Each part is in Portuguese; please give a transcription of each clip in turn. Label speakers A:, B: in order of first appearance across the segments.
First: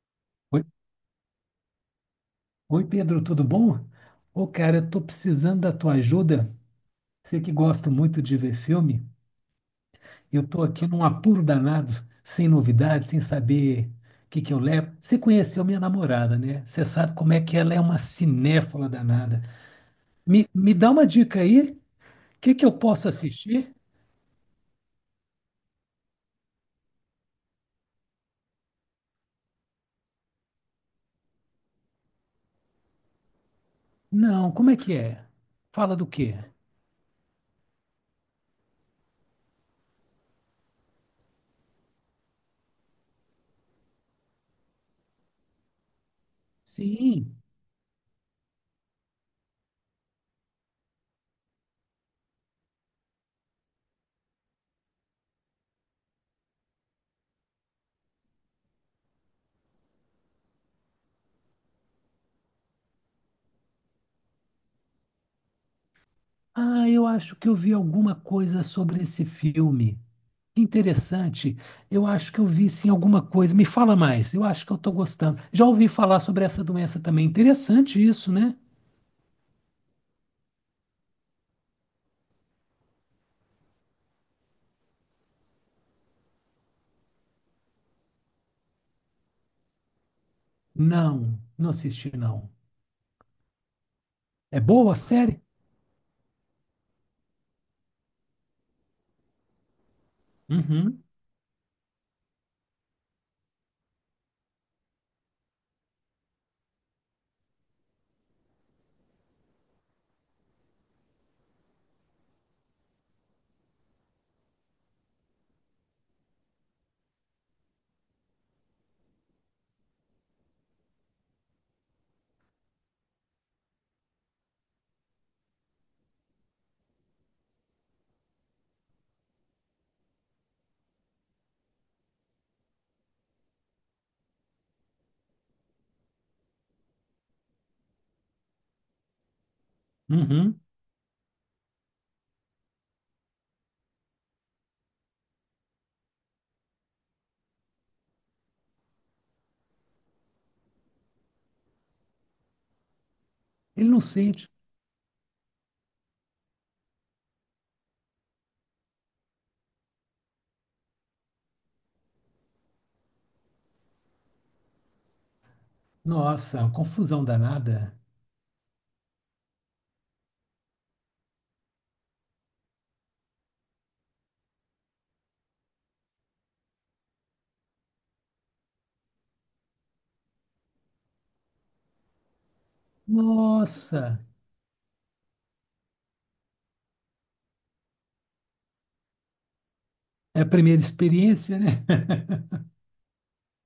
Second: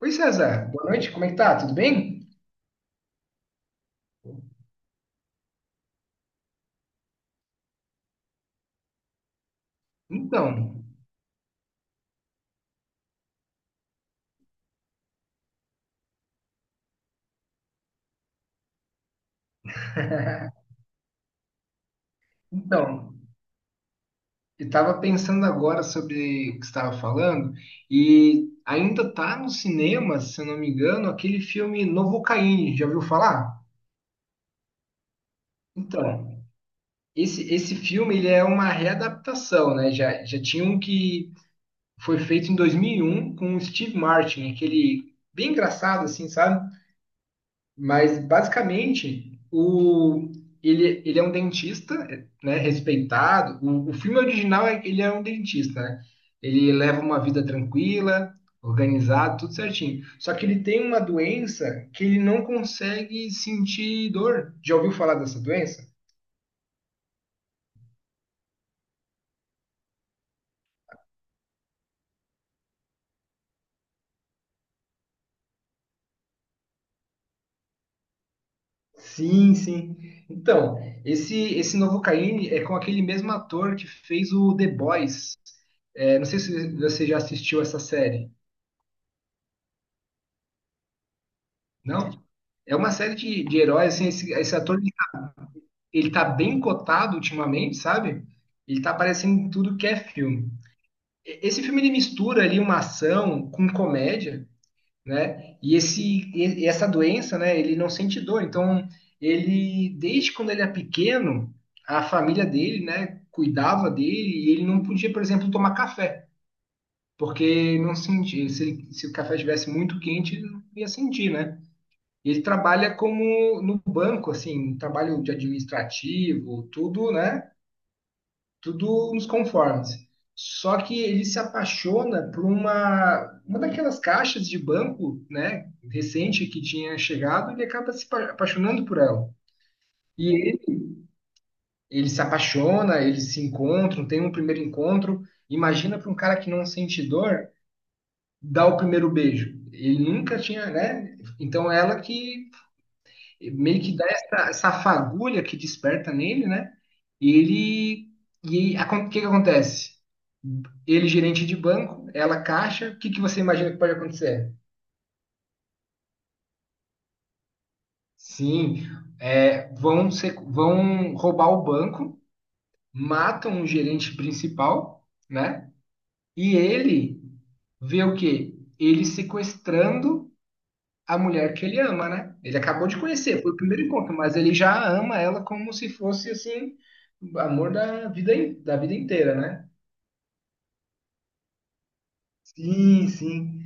A: Oi,
B: Oi,
A: César. Boa noite. Como é que tá? Tudo bem?
B: oi, Pedro, tudo bom? Ô, cara, eu tô precisando da tua ajuda. Você que gosta muito de ver filme, eu tô
A: Então,
B: aqui num apuro danado, sem novidades, sem saber o que que eu levo. Você conheceu minha namorada, né? Você sabe como é que ela é uma cinéfala danada. Me, me dá uma dica aí, o que que eu posso
A: então,
B: assistir?
A: eu tava pensando agora sobre o que você estava falando e ainda tá no cinema, se eu não me engano, aquele filme Novocaine. Já ouviu falar?
B: Não, como é que é? Fala do quê?
A: Então, esse filme ele é uma readaptação, né? Já tinha um que foi feito em 2001 com o Steve Martin, aquele bem engraçado, assim, sabe?
B: Sim.
A: Mas basicamente ele é um dentista, né, respeitado. O filme original é que ele é um dentista, né? Ele leva uma vida tranquila, organizada, tudo certinho. Só que ele tem uma doença que ele não consegue sentir dor. Já ouviu falar dessa doença?
B: Ah, eu acho que eu vi alguma coisa sobre esse filme. Interessante. Eu acho que eu vi sim alguma coisa. Me fala mais. Eu acho que eu estou gostando. Já ouvi falar sobre essa doença também. Interessante isso, né?
A: Sim, sim. Então, esse novo Caine é com aquele mesmo ator que fez o The Boys. É, não sei se você já assistiu essa série.
B: Não, não
A: Não.
B: assisti, não.
A: É uma série de heróis, assim, esse
B: É
A: ator, ele,
B: boa a série?
A: ele tá bem cotado ultimamente, sabe? Ele tá aparecendo em tudo que é filme.
B: Uhum,
A: Esse filme, ele mistura ali uma ação com comédia, né? E essa doença, né, ele não sente dor. Então, ele, desde quando ele é pequeno, a família dele, né, cuidava dele e ele não podia, por exemplo, tomar café. Porque não sentia, se o café estivesse muito quente, ele não ia sentir, né? Ele trabalha como no banco, assim, um trabalho de administrativo, tudo, né? Tudo nos conformes. Só que ele se apaixona por uma daquelas caixas de banco, né? Recente que tinha chegado, ele acaba se apa- apaixonando por ela. E
B: uhum.
A: ele, ele se apaixona, eles se encontram, tem um primeiro encontro. Imagina para um cara que não sente dor dar o primeiro beijo. Ele nunca tinha, né? Então ela que meio
B: Ele
A: que
B: não
A: dá
B: sente.
A: essa fagulha que desperta nele, né? E ele. E aí, o que que acontece? Ele é gerente de banco, ela é caixa, o que que você imagina que pode acontecer?
B: Nossa, uma confusão danada.
A: Sim, é, vão, ser, vão roubar o banco, matam o gerente principal, né? E ele vê o quê? Ele sequestrando a mulher que ele ama, né? Ele acabou de conhecer, foi o primeiro encontro,
B: Nossa,
A: mas ele já ama ela como se fosse assim, o amor da vida, da vida inteira, né?
B: é a primeira experiência, né?
A: Sim, sim.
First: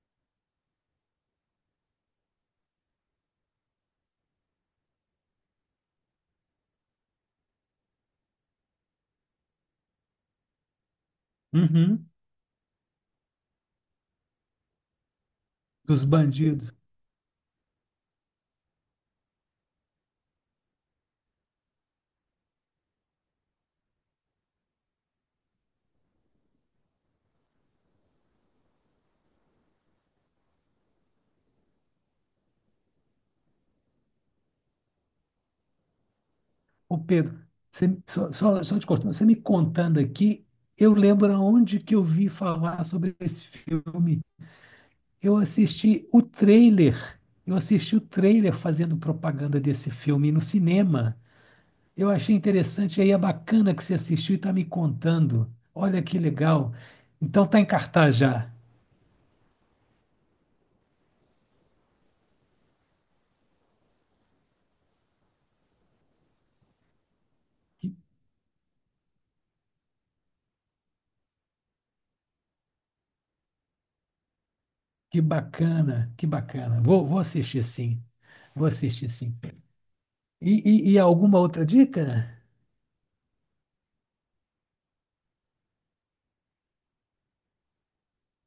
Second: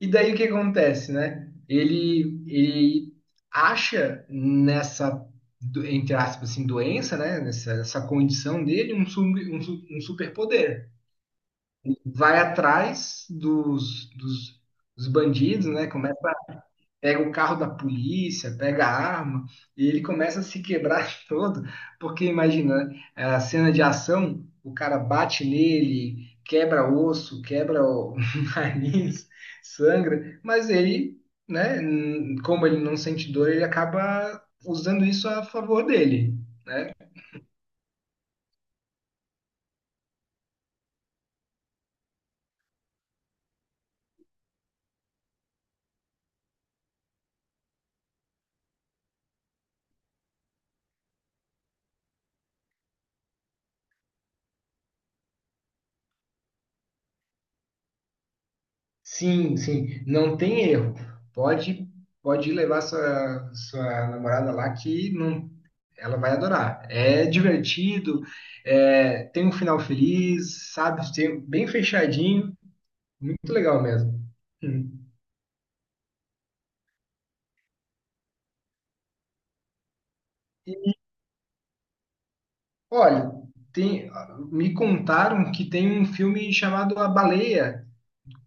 A: E daí o que acontece, né? Ele acha nessa, entre aspas, assim, doença, né? Nessa condição dele, um superpoder.
B: Uhum.
A: Vai atrás dos bandidos, né?
B: Dos
A: Começa
B: bandidos.
A: pega o carro da polícia, pega a arma, e ele começa a se quebrar todo, porque imagina, né, a cena de ação, o cara bate nele, quebra osso, quebra o nariz, sangra, mas ele, como ele não sente dor, ele acaba usando isso a favor dele.
B: Ô Pedro, só te cortando, você me contando aqui, eu lembro aonde que eu vi falar sobre esse filme. Eu assisti o trailer. Eu assisti o trailer fazendo propaganda desse filme no cinema. Eu achei interessante, aí é bacana que você assistiu e está me contando. Olha que legal. Então tá em cartaz já.
A: Sim, sim, não tem erro. Pode, pode levar sua namorada lá que não, ela vai adorar. É
B: Que,
A: divertido, é, tem um final feliz, sabe? Tem- bem fechadinho, muito legal mesmo. Hum.
B: que bacana, que bacana. Vou assistir sim. Vou assistir sim. E alguma outra dica?
A: Olha, tem, me contaram que tem um filme chamado A Baleia.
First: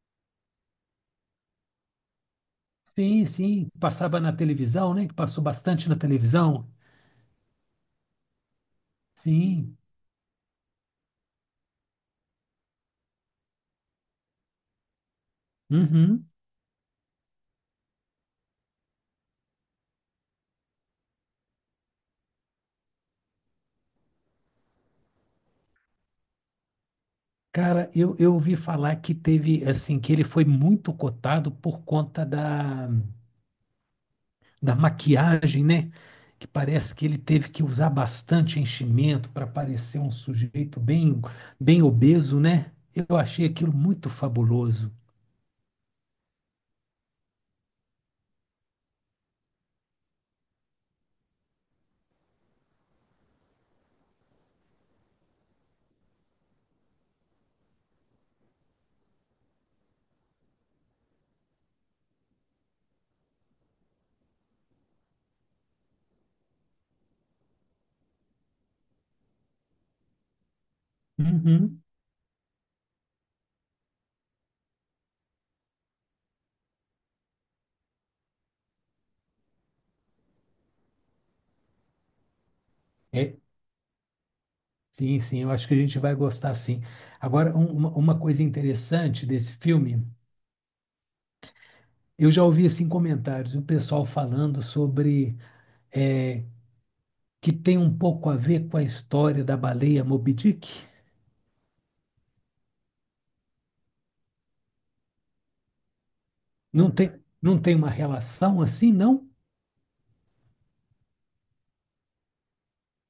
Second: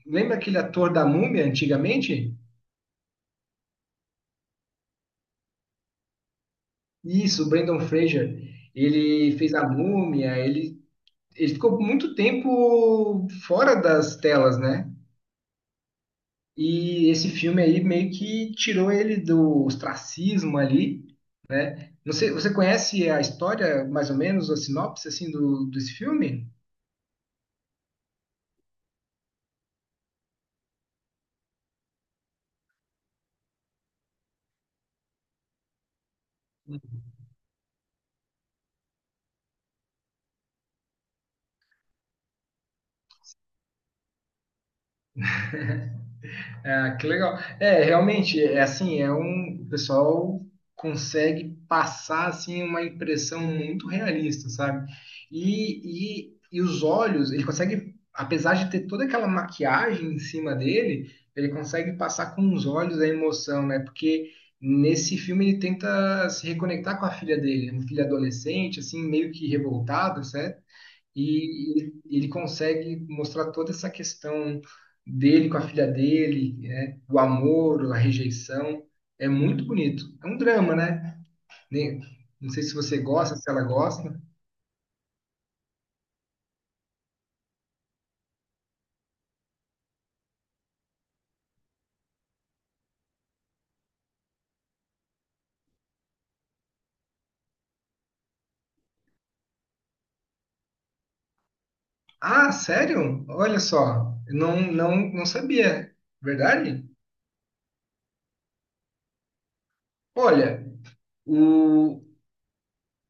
A: Lembra aquele ator da Múmia antigamente?
B: Sim, sim. Passava na televisão, né? Que passou bastante na televisão.
A: Isso, o Brendan Fraser. Ele fez a
B: Sim.
A: Múmia, ele ficou muito tempo fora das telas, né?
B: Uhum.
A: E esse filme aí meio que tirou ele do ostracismo ali. Não sei, você conhece a história, mais ou menos, a sinopse assim, desse filme?
B: Cara, eu ouvi falar que teve, assim, que ele foi muito cotado por conta da maquiagem, né? Que parece que ele teve que usar bastante enchimento para parecer um sujeito bem, bem obeso, né? Eu achei aquilo muito fabuloso.
A: Ah, que legal. É, realmente, é assim, é um, o pessoal consegue passar assim uma impressão muito realista, sabe? E, e os olhos, ele consegue, apesar de ter toda aquela maquiagem em cima dele, ele consegue passar com os olhos a emoção, né? Porque nesse filme ele tenta se reconectar com a filha dele, uma filha adolescente, assim, meio que revoltada, e
B: Uhum.
A: ele consegue mostrar toda essa questão dele com a filha dele, né? O amor, a rejeição. É muito bonito. É um drama, né? Nem- Não sei se você gosta,
B: É,
A: se ela gosta.
B: sim, sim, eu acho que a gente vai gostar, sim. Agora, uma coisa interessante desse filme, eu já ouvi, assim, comentários, o pessoal falando sobre é, que tem um pouco a ver com a história da baleia Moby Dick?
A: Ah, sério? Olha só, eu não sabia. Verdade?
B: Não tem uma relação assim, não?
A: Olha, o,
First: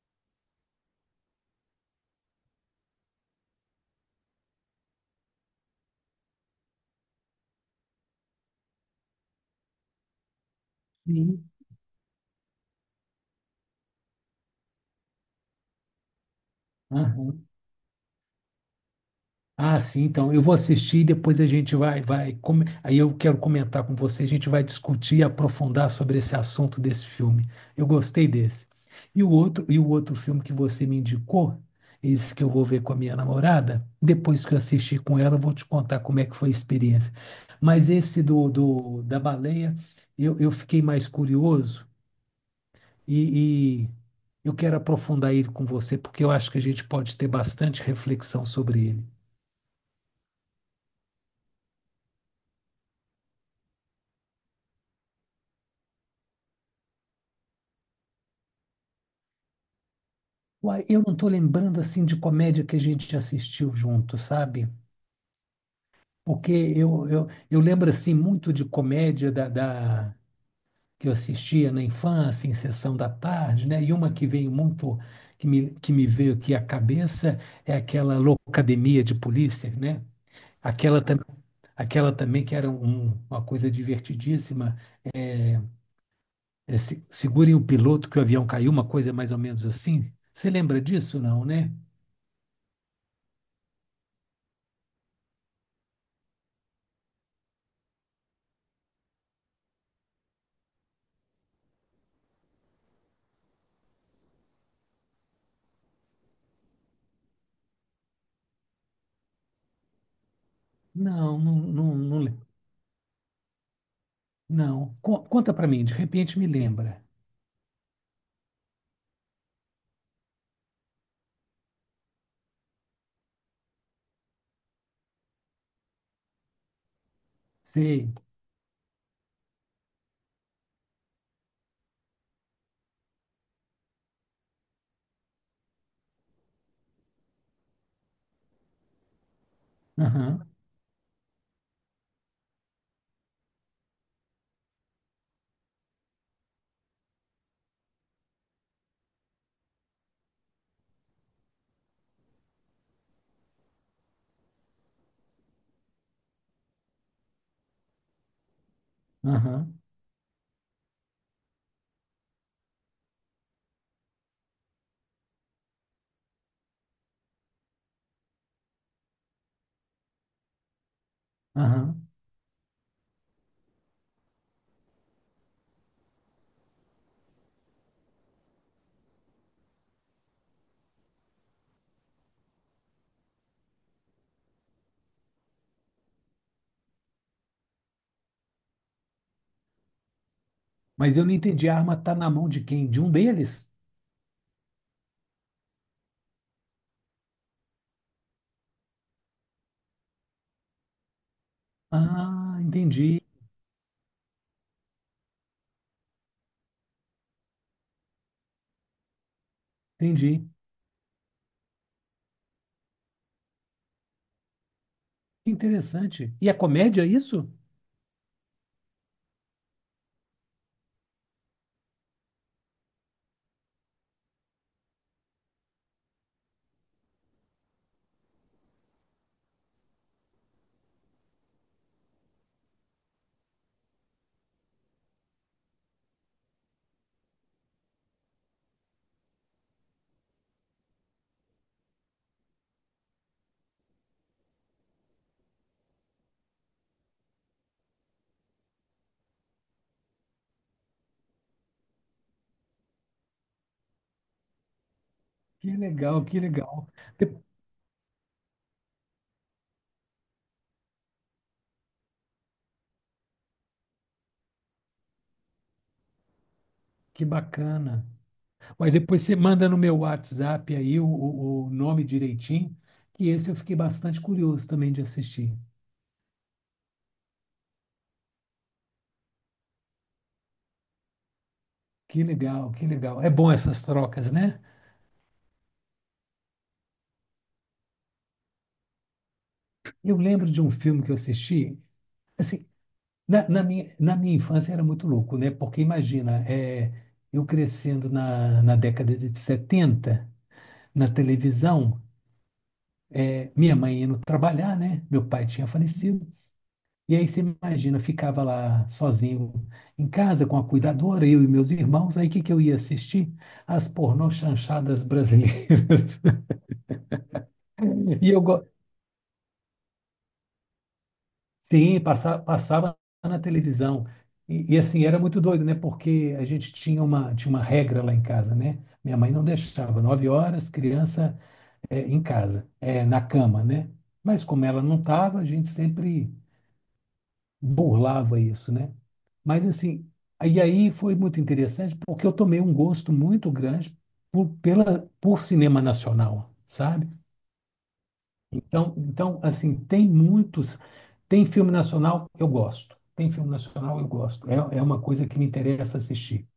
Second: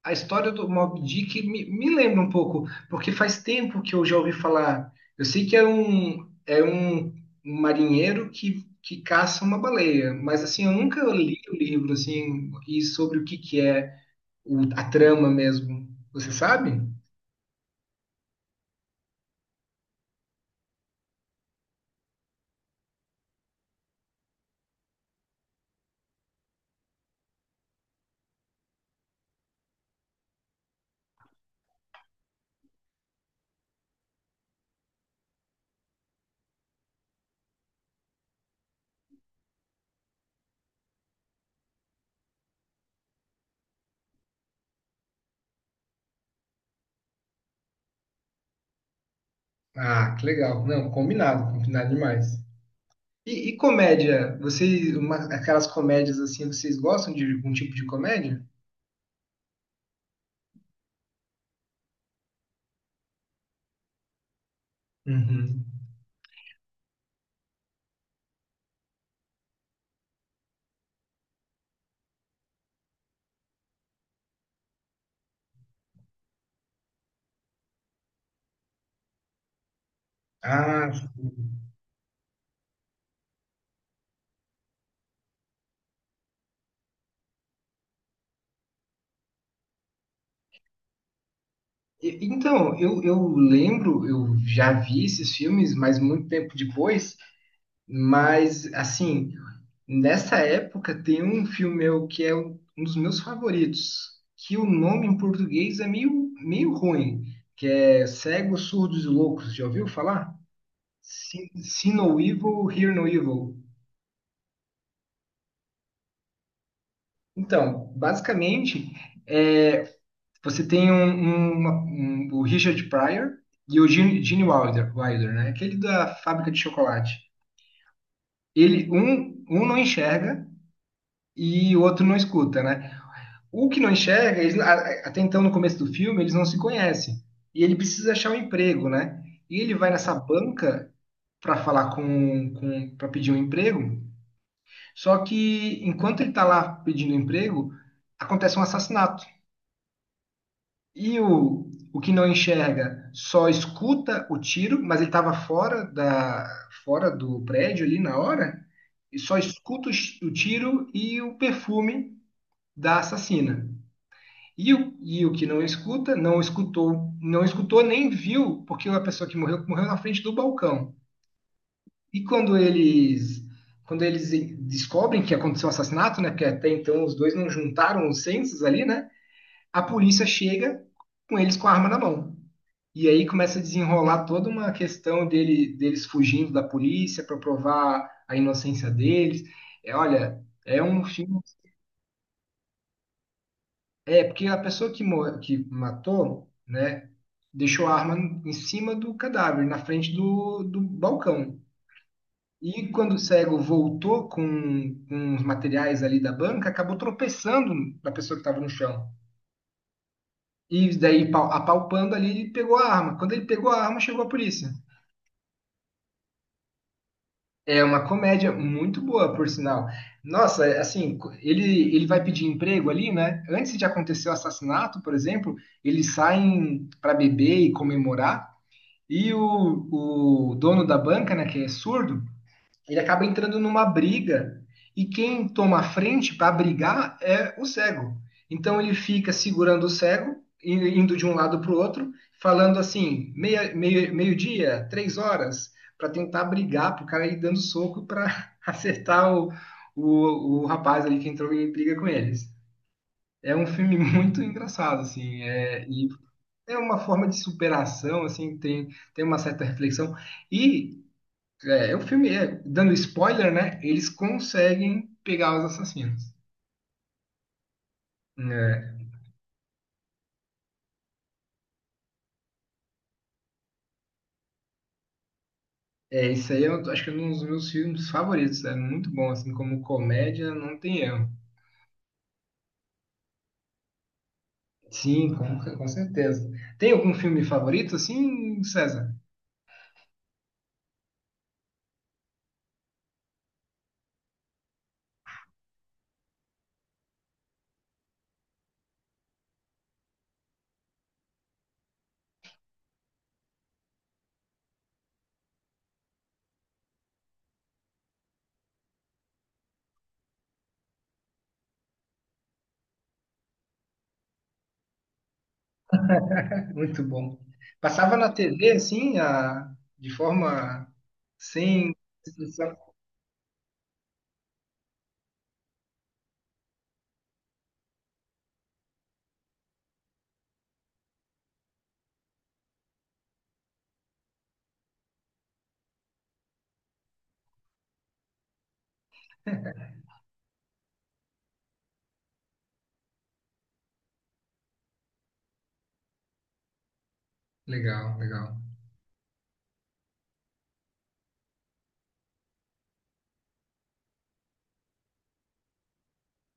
A: a história do Mob Dick me lembra um pouco, porque faz tempo que eu já ouvi falar. Eu sei que é é um marinheiro que caça uma baleia, mas assim, eu nunca li
B: Sim.
A: o livro assim, e sobre o que, que é a trama mesmo. Você sabe?
B: Aham. Ah, sim, então eu vou assistir e depois a gente vai, aí eu quero comentar com você, a gente vai discutir e aprofundar sobre esse assunto desse filme. Eu gostei desse. E o outro filme que você me indicou, esse que eu vou ver com a minha namorada, depois que eu assistir com ela, eu vou te contar como é que foi a experiência. Mas esse do, do da baleia, eu fiquei mais curioso e eu quero aprofundar ele com você, porque eu acho que a gente pode ter bastante reflexão sobre ele.
A: Ah, que legal. Não, combinado demais. E comédia? Vocês, aquelas comédias assim, vocês gostam de algum tipo de comédia?
B: Uai, eu não estou lembrando assim de comédia que a gente assistiu junto, sabe?
A: Uhum.
B: Porque eu lembro assim muito de comédia que eu assistia na infância, em sessão da tarde, né? E uma que veio muito, que me veio aqui à cabeça é aquela Loucademia de Polícia, né?
A: Ah,
B: Aquela,
A: sim.
B: tam- aquela também que era uma coisa divertidíssima. É, é, segurem o piloto que o avião caiu, uma coisa mais ou menos assim. Você lembra disso, não, né?
A: Então, eu lembro, eu já vi esses filmes, mas muito tempo depois. Mas, assim, nessa época tem um filme meu que é um dos meus favoritos, que o nome em português é meio ruim, que é Cegos, Surdos e Loucos. Já ouviu falar?
B: Não, não,
A: See
B: não,
A: No
B: não.
A: Evil, Hear No Evil.
B: Não. Conta pra mim, de repente me lembra.
A: Então, basicamente, é, você tem o Richard Pryor e o Gene Wilder, né? Aquele da fábrica de chocolate.
B: Sei.
A: Ele, um não enxerga e o outro não escuta, né? O que não enxerga, até então no começo do filme, eles não se conhecem. E ele precisa achar um emprego, né? E ele vai nessa
B: Aham,
A: banca para falar para pedir um emprego. Só que enquanto ele está lá pedindo emprego, acontece um assassinato. E o que não enxerga só escuta o tiro, mas ele estava fora fora do prédio ali na hora, e só
B: aham,
A: escuta o, o tiro e o perfume da assassina. E o que não escuta, não escutou nem viu, porque a pessoa que morreu, morreu na frente do balcão.
B: aham.
A: E quando eles descobrem que aconteceu o assassinato, né, porque até então os dois não juntaram os censos ali, né? A polícia chega com eles com a arma na mão. E aí começa a desenrolar toda uma questão deles fugindo da polícia para provar a inocência deles. É, olha, é um
B: Mas eu não
A: filme.
B: entendi, a arma tá na mão de quem? De um deles?
A: É, porque a pessoa que, que matou, né, deixou a arma em cima do cadáver, na frente do, do balcão.
B: Ah,
A: E quando o
B: entendi,
A: cego voltou com os materiais ali da banca, acabou tropeçando na pessoa que estava no chão.
B: entendi.
A: E daí, apalpando ali, ele pegou a arma. Quando ele pegou a arma, chegou a polícia.
B: Que interessante. E a comédia, é isso?
A: É uma comédia muito boa, por sinal. Nossa, é, assim, ele vai pedir emprego ali, né? Antes de acontecer o assassinato, por exemplo, eles saem para beber e comemorar. E o dono da banca, né, que é surdo, ele acaba entrando numa briga e quem toma a frente para brigar é o cego. Então ele fica segurando o cego, indo de um lado para o outro, falando assim, meia, meia meio-dia, três horas, para tentar brigar, para o cara ir dando soco para acertar o rapaz ali que entrou em briga com eles. É um filme muito engraçado, assim,
B: Que
A: é, e
B: legal, que
A: é
B: legal.
A: uma forma de
B: De-
A: superação, assim, tem, tem uma certa reflexão. E é, o filme, é, dando spoiler, né? Eles conseguem pegar os assassinos.
B: Que bacana. Mas
A: É,
B: depois você manda no meu WhatsApp aí o, o nome direitinho, que esse eu fiquei bastante curioso também de assistir.
A: isso aí eu acho que é um dos meus filmes favoritos. É muito bom, assim, como comédia, não tem erro.
B: Que legal, que legal. É bom essas trocas, né?
A: Sim, com certeza. Tem algum filme favorito, assim, César?
B: Eu lembro de um filme que eu assisti, assim, na minha infância era muito louco, né? Porque imagina, eu crescendo na década de 70 na televisão, minha mãe indo trabalhar, né? Meu pai tinha falecido. E aí você imagina, ficava lá sozinho em casa com a cuidadora, eu e meus irmãos. Aí o que que eu ia assistir? As pornô chanchadas brasileiras.
A: Muito bom. Passava
B: E
A: na
B: eu, go-
A: TV, assim, a, de forma sem.
B: Sim, passava na televisão. E, assim, era muito doido, né? Porque a gente tinha uma, regra lá em casa, né? Minha mãe não deixava, 9 horas, criança em casa, na cama, né? Mas como ela não estava, a gente sempre burlava isso, né? Mas assim, aí foi muito interessante porque eu tomei um gosto muito grande por cinema nacional, sabe?
A: Legal, legal.
B: Então, assim, tem muitos. Tem filme nacional, eu gosto. Tem filme nacional, eu gosto. É, é uma coisa que me interessa assistir.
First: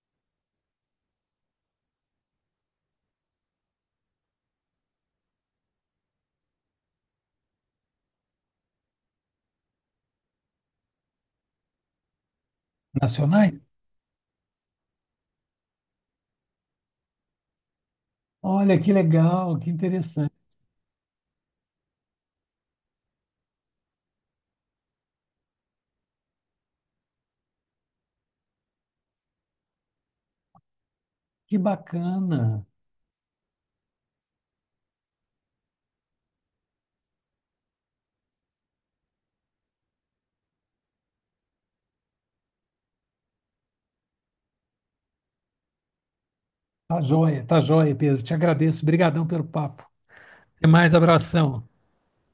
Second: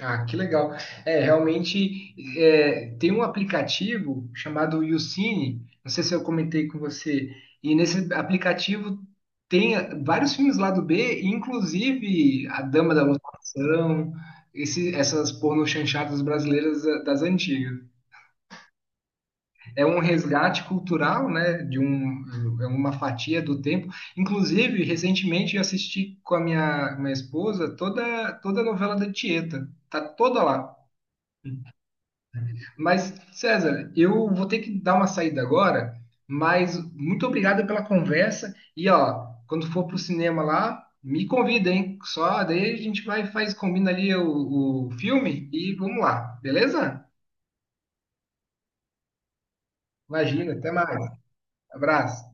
A: Ah, que legal. É, realmente é, tem um aplicativo chamado YouCine, não sei se eu comentei com você, e nesse aplicativo tem vários filmes lá do B, inclusive A Dama da
B: Nacionais?
A: Lotação, esse, essas porno chanchadas brasileiras eh, das antigas.
B: Olha, que legal, que
A: É um
B: interessante,
A: resgate cultural, né, de um, é uma fatia do tempo. Inclusive, recentemente eu assisti com minha esposa toda, toda a novela da Tieta, tá toda lá.
B: que bacana.
A: Mas, César, eu vou ter que dar uma saída agora, mas muito obrigado pela conversa. E ó, quando for pro cinema lá, me convida, hein? Só daí a gente vai, faz, combina ali o filme e vamos lá, beleza?
B: Tá joia, Pedro. Te agradeço. Obrigadão pelo papo.
A: Imagina,
B: Até
A: até mais.
B: mais, abração.
A: Abraço.